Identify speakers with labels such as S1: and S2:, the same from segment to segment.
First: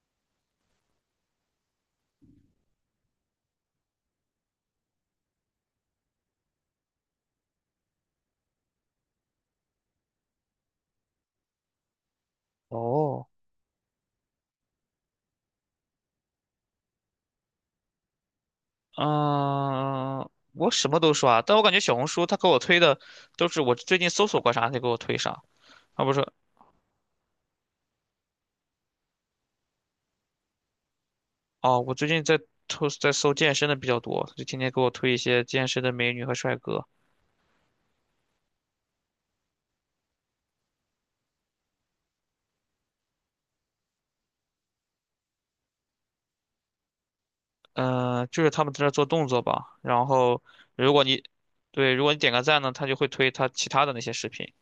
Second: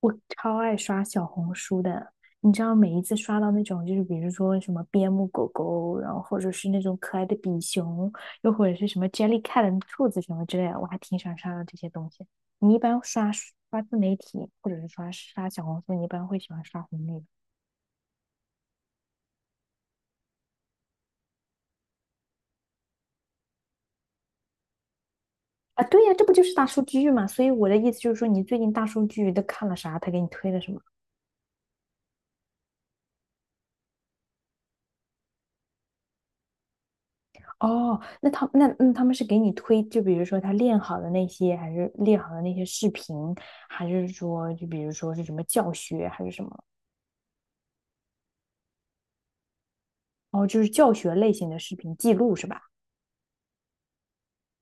S1: 我超爱刷小红书的，你知道每一次刷到那种，就是比如说什么边牧狗狗，然后或者是那种可爱的比熊，又或者是什么 Jellycat 兔子什么之类的，我还挺喜欢刷到这些东西。你一般
S2: 哦，
S1: 刷刷自媒体，或者是刷刷小红书，你一般会喜欢刷红利吧
S2: 嗯，我什么都刷，但我感觉小红书他给我推的都是我最近搜索过啥，他给我推啥。
S1: 啊？
S2: 而
S1: 对
S2: 不
S1: 呀，这
S2: 是
S1: 不就是大数据嘛？所以我的意思就是说，你最近大数据都看了啥？他给你推了什么？
S2: 哦，我最近在搜健身的比较多，就天天给我推一些健身的美女和帅哥。
S1: 哦，那他他们是给你推，就比如说他练好的那些，还是练好的那些视频，还是说就比如说是什么教学，还是什么？
S2: 嗯、就是他们在那做动作吧。然后
S1: 哦，就是
S2: 如
S1: 教
S2: 果
S1: 学
S2: 你
S1: 类型的视
S2: 对，
S1: 频
S2: 如果
S1: 记
S2: 你点
S1: 录
S2: 个
S1: 是
S2: 赞
S1: 吧？
S2: 呢，他就会推他其他的那些视频。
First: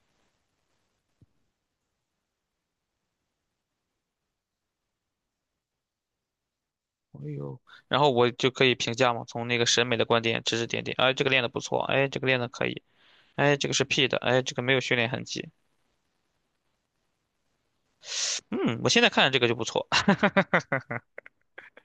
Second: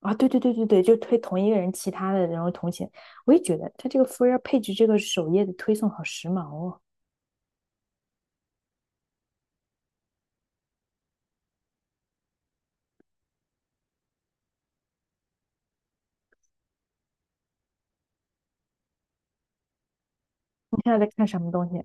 S1: 啊，对对对对对，就推同一个人其他的，然后同前，我也觉得他这个 For You Page 这个首页的推送好时髦哦。
S2: 哎呦，然后我就可以评价嘛，从那个审美的观点指指点点。哎，这个练的不错，哎，这个练的可以，哎，这个是 P 的，哎，这个没有训练痕迹。嗯，我现在看着这个就不错，
S1: 你现在在看什么东西？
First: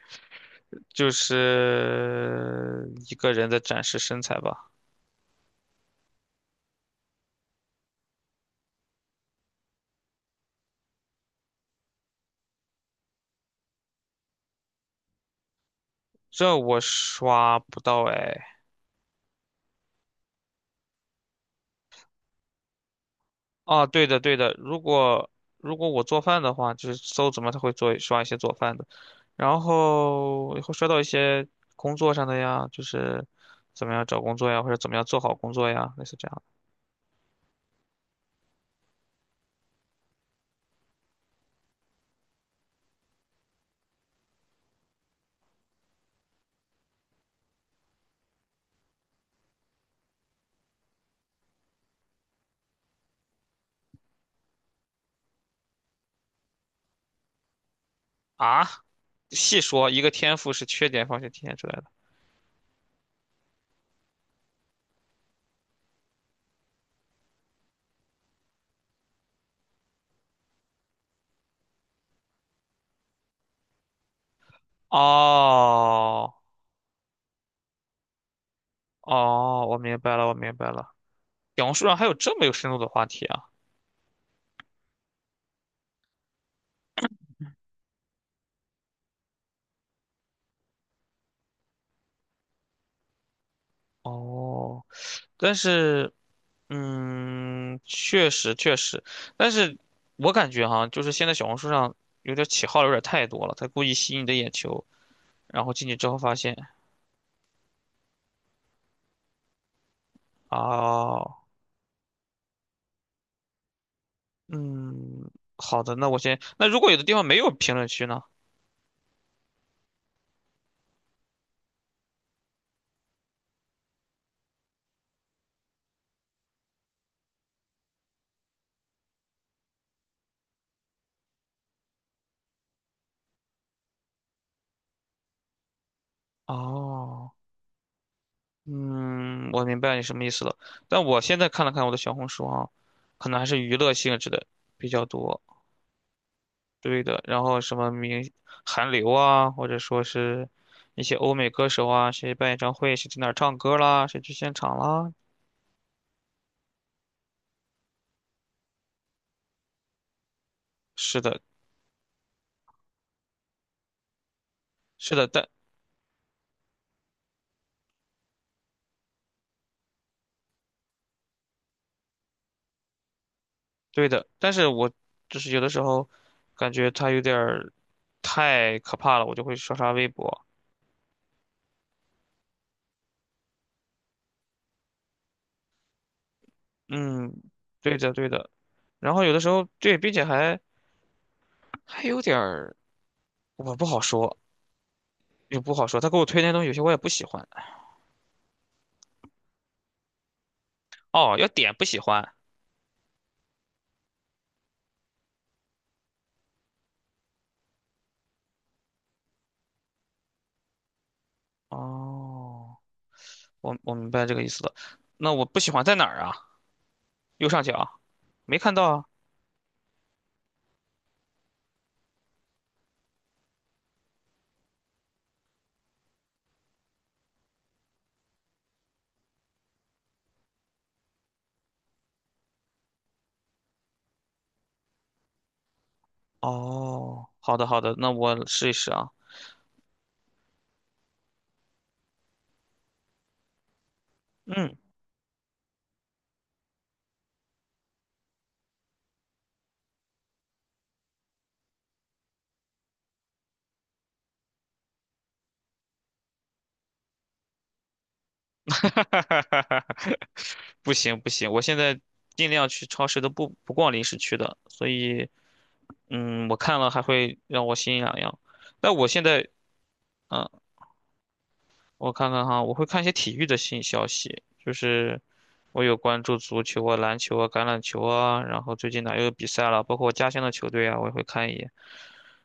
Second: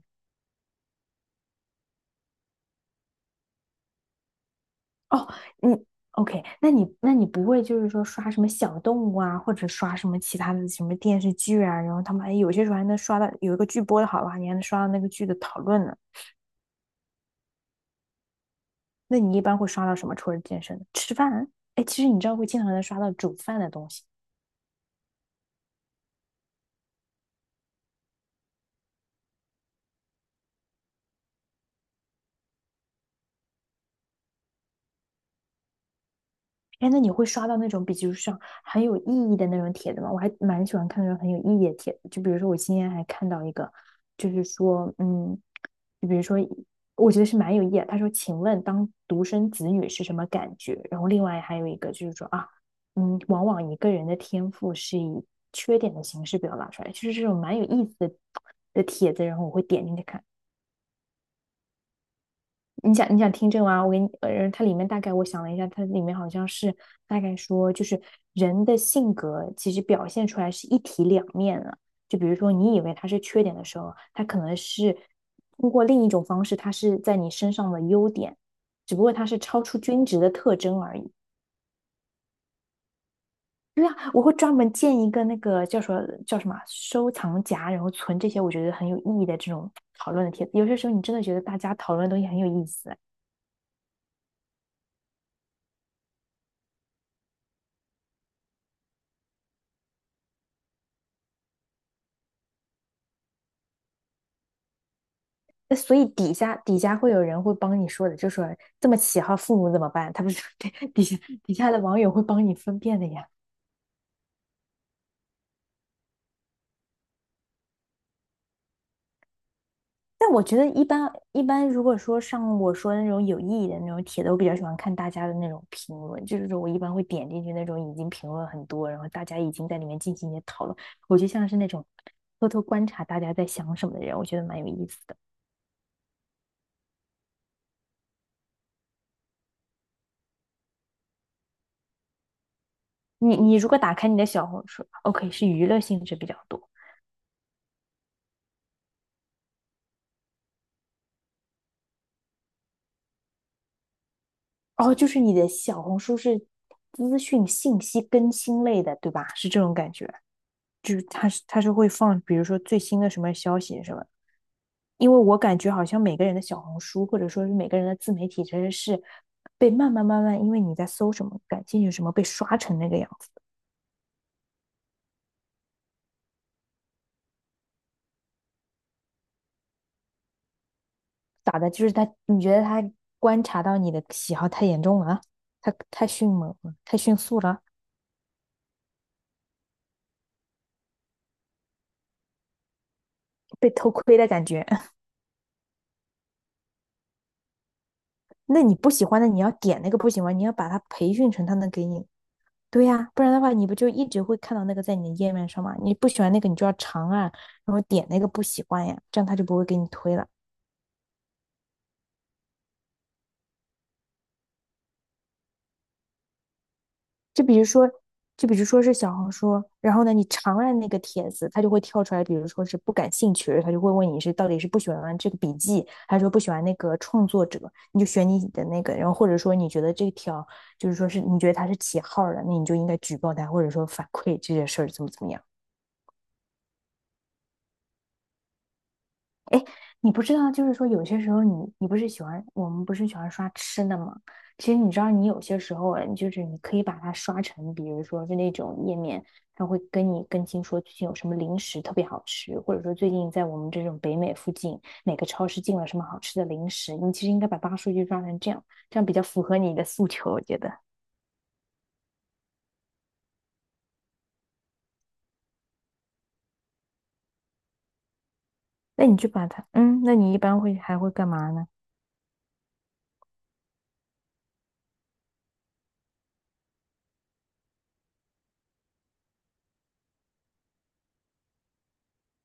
S2: 就是一个人的展示身材吧。
S1: 哦，你 OK?那你不会就是说刷什么小动物啊，或者刷什么其他的什么电视剧啊？然后他们哎，有些时候还能刷到有一个剧播的好的话，你还能刷到那个剧的讨论呢。
S2: 这我刷不到哎。
S1: 那你一般会刷到什么？除了健身，吃饭啊？哎，其实你知道会经常能刷到煮饭的
S2: 啊，
S1: 东西。
S2: 对的对的，如果我做饭的话，就是搜怎么他会做刷一些做饭的，然后会刷到一些工作上的呀，就是怎么样找工作呀，或者怎么样做好工作呀，类似这样的。
S1: 哎，那你会刷到那种，比如像很有意义的那种帖子吗？我还蛮喜欢看那种很有意义的帖子，就比如说我今天还看到一个，就是说，就比如说，我觉得是蛮有意义的。他说："请问当独生子女是什么感觉？"然后另外还有一个就是说啊，往往一个人的天赋是以缺点的形式表达出来，就是这种蛮有意思的
S2: 啊，
S1: 的帖子，然后我
S2: 细
S1: 会点
S2: 说
S1: 进
S2: 一
S1: 去
S2: 个
S1: 看。
S2: 天赋是缺点方向体现出来的。
S1: 你想你想听这个吗？我给你，它里面大概我想了一下，它里面好像是大概说，就是人的性格其实表现出来是一体两面的。就比如说，你以为它是缺点的时候，它可能是通过另一种
S2: 哦
S1: 方式，它是在你身上的优点，只不过它是超
S2: 哦，我
S1: 出
S2: 明
S1: 均
S2: 白
S1: 值
S2: 了，
S1: 的
S2: 我明
S1: 特
S2: 白
S1: 征
S2: 了。
S1: 而已。
S2: 小红书上还有这么有深度的话题啊！
S1: 对啊，我会专门建一个那个叫什么叫什么啊收藏夹，然后存这些我觉得很有意义的这种讨论的帖子。有些时候你真的觉得大家讨论的东西很有意思。
S2: 哦，但是，嗯，确实确实，但是我感觉哈，就是现在小红书上有点起号有点太多了，他故意吸引你的眼球，然后
S1: 那
S2: 进
S1: 所
S2: 去
S1: 以
S2: 之后
S1: 底
S2: 发
S1: 下
S2: 现，
S1: 底下会有人会帮你说的，就说这么起号，父母怎么办？他不是对 底下
S2: 啊，
S1: 底下的网友会帮你分辨的呀。
S2: 嗯，好的，那我先，那如果有的地方没有评论区呢？
S1: 但我觉得一般，如果说像我说的那种有意义的那种帖子，我比较喜欢看大家的那种评论，就是说我一般会点进去那种已经评论很多，然后大家已经在里面进行一些讨论。我就像是那种偷偷观察大家在想什么的人，我觉得蛮有意思的。
S2: 哦，嗯，我明白你什么意思了，但我现在看了看我的小红书啊，可
S1: 你
S2: 能还
S1: 你
S2: 是
S1: 如
S2: 娱
S1: 果
S2: 乐
S1: 打开
S2: 性
S1: 你的
S2: 质的
S1: 小红书
S2: 比较
S1: ，OK,
S2: 多。
S1: 是娱乐性质比较多。
S2: 对的，然后什么明韩流啊，或者说是一些欧美歌手啊，谁办演唱会，谁在哪儿唱歌啦，谁去现场
S1: 哦，就
S2: 啦。
S1: 是你的小红书是资讯信息更新类的，对吧？是这种感觉，就是
S2: 是
S1: 它
S2: 的，
S1: 是它是会放，比如说最新的什么消息什么。因
S2: 是
S1: 为
S2: 的，
S1: 我
S2: 但
S1: 感觉好像每个人的小红书或者说是每个人的自媒体，其实是被慢慢慢慢，因为你在搜什么感兴趣什么，被刷成那个样子。
S2: 对的，但是我就是有的时候感觉他有点儿太可怕了，我就会刷刷微博。
S1: 打的就是他，你觉得他观察到你的喜好太严重了他太迅猛了，太迅
S2: 嗯，
S1: 速了，
S2: 对的，对的。然后有的时候对，并且还还有点儿，
S1: 被
S2: 我不
S1: 偷
S2: 好
S1: 窥的
S2: 说，
S1: 感觉。
S2: 也不好说。他给我推那东西，有些我也不喜欢。
S1: 那你不喜欢的，你要点那个不喜欢，你要把它培训
S2: 哦，
S1: 成
S2: 要
S1: 他能
S2: 点不
S1: 给
S2: 喜
S1: 你
S2: 欢。
S1: 对呀，不然的话，你不就一直会看到那个在你的页面上吗？你不喜欢那个，你就要长按，然后点那个不喜欢呀，这样他就不会给你推了。
S2: 哦。我明白这个意思了。那我不喜欢在哪儿啊？
S1: 就
S2: 右
S1: 比
S2: 上
S1: 如说，
S2: 角，
S1: 就比
S2: 没
S1: 如
S2: 看
S1: 说
S2: 到
S1: 是
S2: 啊。
S1: 小红书，然后呢，你长按那个帖子，它就会跳出来，比如说是不感兴趣，他就会问你是到底是不喜欢这个笔记，还是说不喜欢那个创作者，你就选你的那个，然后或者说你觉得这条就是说是你觉得他是起号儿的，那你就应该举报他，或者说反馈这件事儿怎么怎么样。
S2: 哦，好的好的，那我试一试啊。
S1: 你不知道，就是说有些时候你你不是喜欢我们不是喜欢刷吃的吗？其
S2: 嗯，
S1: 实你知道，你有些时候哎，就是你可以把它刷成，比如说就那种页面，它会跟你更新说最近有什么零食特别好吃，或者说最近在我们这种北美附近哪个超市进了什么好吃的零食。你其实应该把大数据抓成这样，这样比较符合你的诉求，我觉得。
S2: 不行不行，我现在尽量去超市都不逛零食区的，所以嗯，我看了还会让我心痒痒。但
S1: 那
S2: 我
S1: 你
S2: 现
S1: 就把
S2: 在
S1: 它，那你一
S2: 嗯，
S1: 般会还会干嘛呢？
S2: 我看看哈，我会看一些体育的新消息，就是我有关注足球啊、篮球啊、橄榄球啊，然后最近哪又有比赛了，包括我家乡的球队啊，我也会看一眼。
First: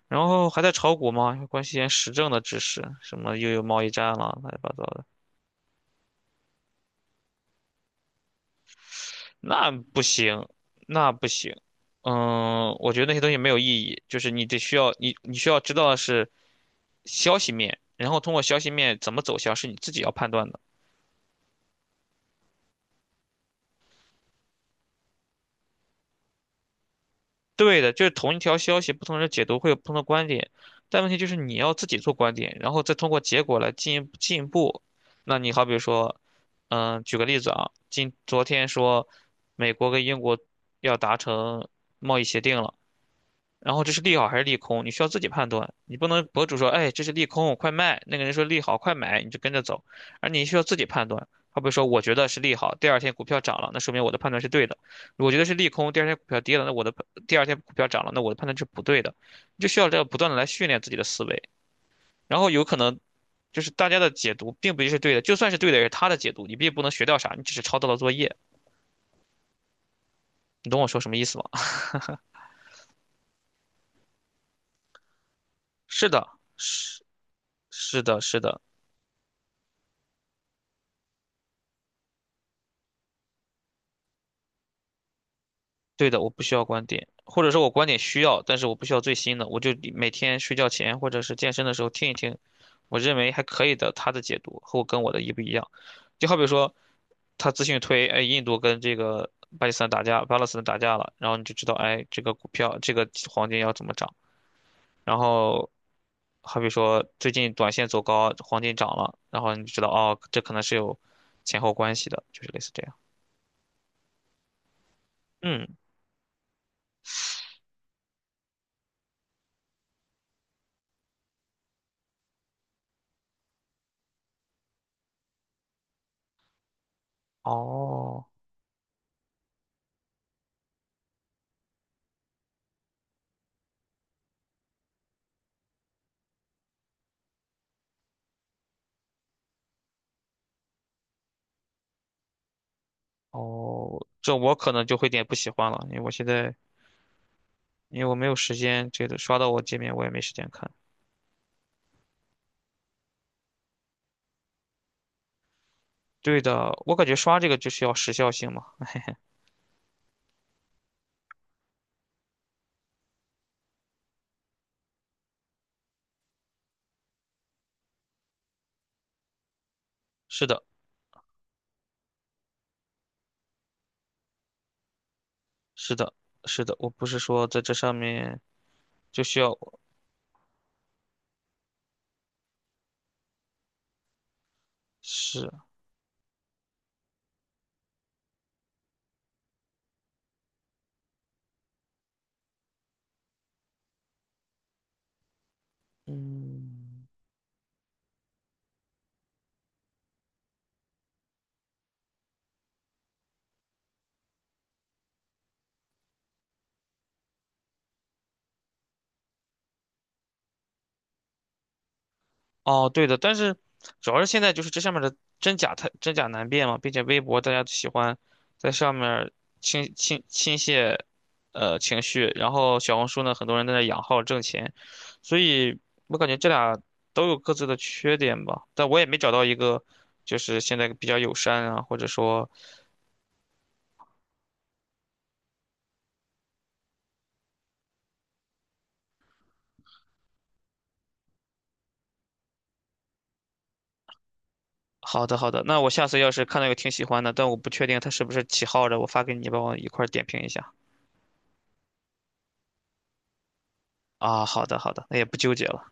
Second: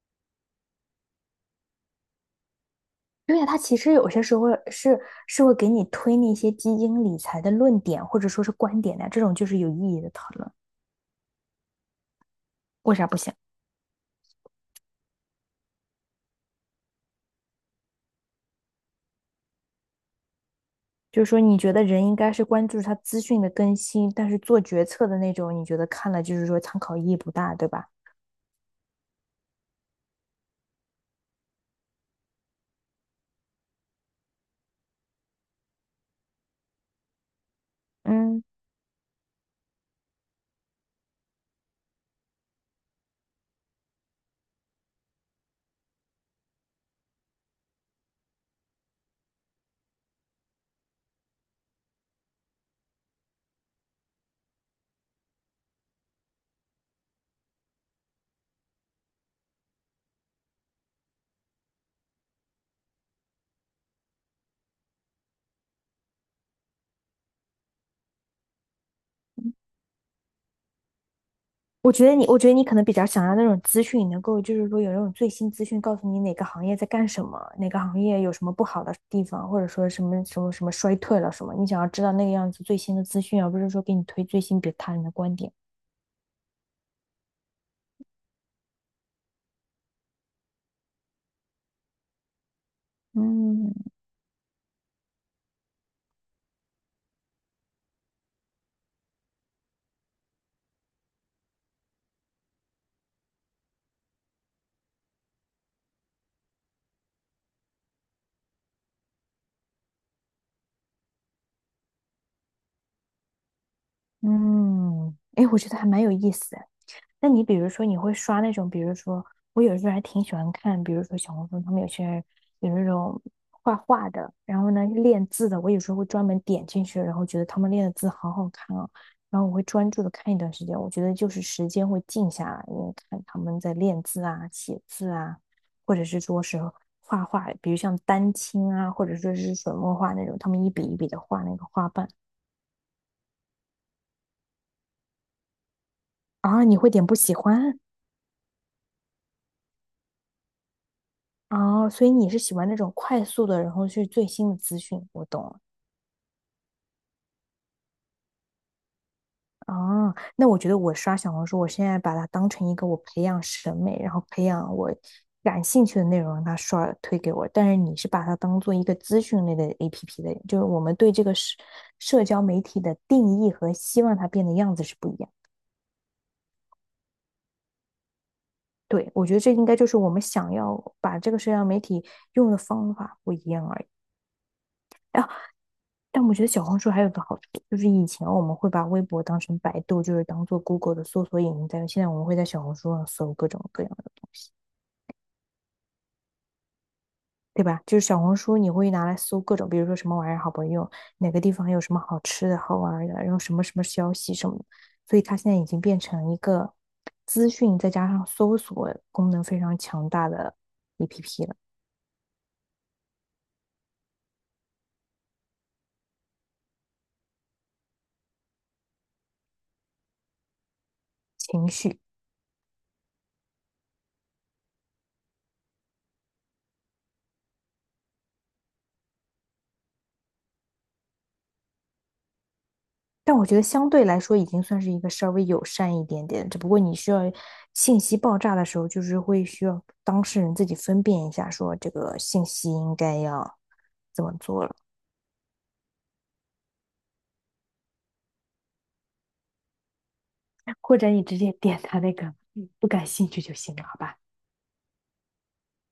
S2: 然后还在炒股吗？关心点时政的知识，什么
S1: 对呀，
S2: 又
S1: 他
S2: 有
S1: 其
S2: 贸易
S1: 实有
S2: 战
S1: 些时
S2: 了，
S1: 候
S2: 乱七八糟
S1: 是
S2: 的，
S1: 是会给你推那些基金理财的论点或者说是观点的，这种就是有
S2: 那
S1: 意义
S2: 不
S1: 的讨
S2: 行，
S1: 论。
S2: 那不行。嗯，我
S1: 为
S2: 觉得
S1: 啥
S2: 那
S1: 不
S2: 些东
S1: 想？
S2: 西没有意义，就是你得需要你需要知道的是消息面，然后通过消息面怎么走向是你自己要判断的。
S1: 就是说，你觉得人应该是关注他资讯的更新，但是做决策的那种，你觉得看了就是说参考意义不大，对
S2: 对
S1: 吧？
S2: 的，就是同一条消息，不同人解读会有不同的观点，但问题就是你要自己做观点，然后再通过结果来进一步进一步。那你好比说，嗯，举个例子啊，
S1: 嗯，
S2: 昨天说美国跟英国要达成贸易协定了。然后这是利好还是利空，你需要自己判断。你不能博主说，哎，这是利空，快卖；那个人说利好，快买，你就跟着走。而你需要自己判断。他比会说，我觉得是利好，第二天股票涨了，那说明我的判断是对的；我觉得是利空，第二天股票跌了，那我的第二天股票涨了，那我的判断是不对的。你就需要这样不断的来训练自己的思维。然后有可能就是大家的解读并不一定是对的，就算是对的，也是他的解读，你并不能学到啥，你只是抄到了作业。你懂我说什么意思吗？
S1: 我觉得你，我觉得你可能比较想要那种资讯，能够就是说有那种最新资讯，告
S2: 是
S1: 诉你
S2: 的，
S1: 哪个行业在
S2: 是
S1: 干什么，哪个行
S2: 是的，
S1: 业有
S2: 是
S1: 什么
S2: 的。
S1: 不好的地方，或者说什么什么什么衰退了什么，你想要知道那个样子最新的资讯，而不是说给你推最新别他人的观点。
S2: 对的，我不需要观点，或者说我观点需要，但是我不需要最新的，我就每天睡觉前或者是健身的时候听一听，我认为还可
S1: 嗯
S2: 以的他的解读和我跟我的一不一样。就好比说，他资讯推，哎，印度跟这个巴基斯坦打架，巴勒斯坦打架了，然后你就知道，哎，这个股票这个黄金要怎么涨。然后好比说最近短线走高，黄金涨了，然后你就知道，哦，这可能是有前后关系的，就是类似这样。
S1: 嗯，哎，我觉
S2: 嗯，
S1: 得还蛮有意思的。那你比如说，你会刷那种，比如说，我有时候还挺喜欢看，比如说小红书，他们有些人有那种画画的，然后呢练字的，我有时候会专门点进去，然后觉得他们练的字
S2: 哦。
S1: 好好看哦，然后我会专注的看一段时间。我觉得就是时间会静下来，因为看他们在练字啊、写字啊，或者是说是画画，比如像丹青啊，或者说是水墨画那种，他们一笔一笔的画那个花瓣。
S2: 哦，这我可能就会有点不喜欢了，因为我现在
S1: 啊，你会点不喜欢
S2: 因为我没有时间，这个刷到我界面我也没时间看。
S1: 啊，所以你是喜欢那种快速的，然后去最新的资讯。我懂了。
S2: 对的，我感觉刷这个就需要时效性嘛。
S1: 啊。那我觉得我刷小红书，我现在把它当成一个我培养审美，然后培养我感兴趣的内容，让它刷推给我。但是你是把它当做一个资讯类的 APP 的人
S2: 是
S1: 就
S2: 的，
S1: 是我们对这个社交媒体的定义和希望它变的样子是不一样。
S2: 是的，是的，我不是说在这上面
S1: 对，
S2: 就
S1: 我觉
S2: 需
S1: 得
S2: 要
S1: 这应该就是我们想要把这个社交媒体用的方法不一样而已。
S2: 是，
S1: 但我觉得小红书还有个好处，就是以前我们会把微博当成百度，就是当做 Google 的搜索引擎在用。现在我们会在小红书上搜各种各样的东西，
S2: 嗯。
S1: 对吧？就是小红书你会拿来搜各种，比如说什么玩意儿好不好用，哪个地方有什么好吃的、好玩的，然后什么什么消息什么的。所以它现在已经变成一个资讯再加上搜索功能非常强大的 APP 了，
S2: 哦，对的，但是主要是现在就是这上面的真假太真假难辨嘛，并且微博大家喜欢在上面儿倾泻
S1: 情绪。
S2: 情绪，然后小红书呢，很多人在那养号挣钱，所以我感觉这俩都有各自的缺点吧，但我也没找到一个就是现在比较友善啊，或者说
S1: 但我觉得相对来说已经算是一个稍微友善一点点，只不过你需要信息爆炸的时候，就是会需要当事人自己分辨一下，说这个信息应该要怎么做了。
S2: 好的好的，那我下次要是看到有挺喜欢的，但我不确定他是不是起号的，我发给你，帮我一块儿点评一下。
S1: 或者你直接点他那个不感兴趣就行了，好吧？
S2: 啊，好的好的，那也不纠结了。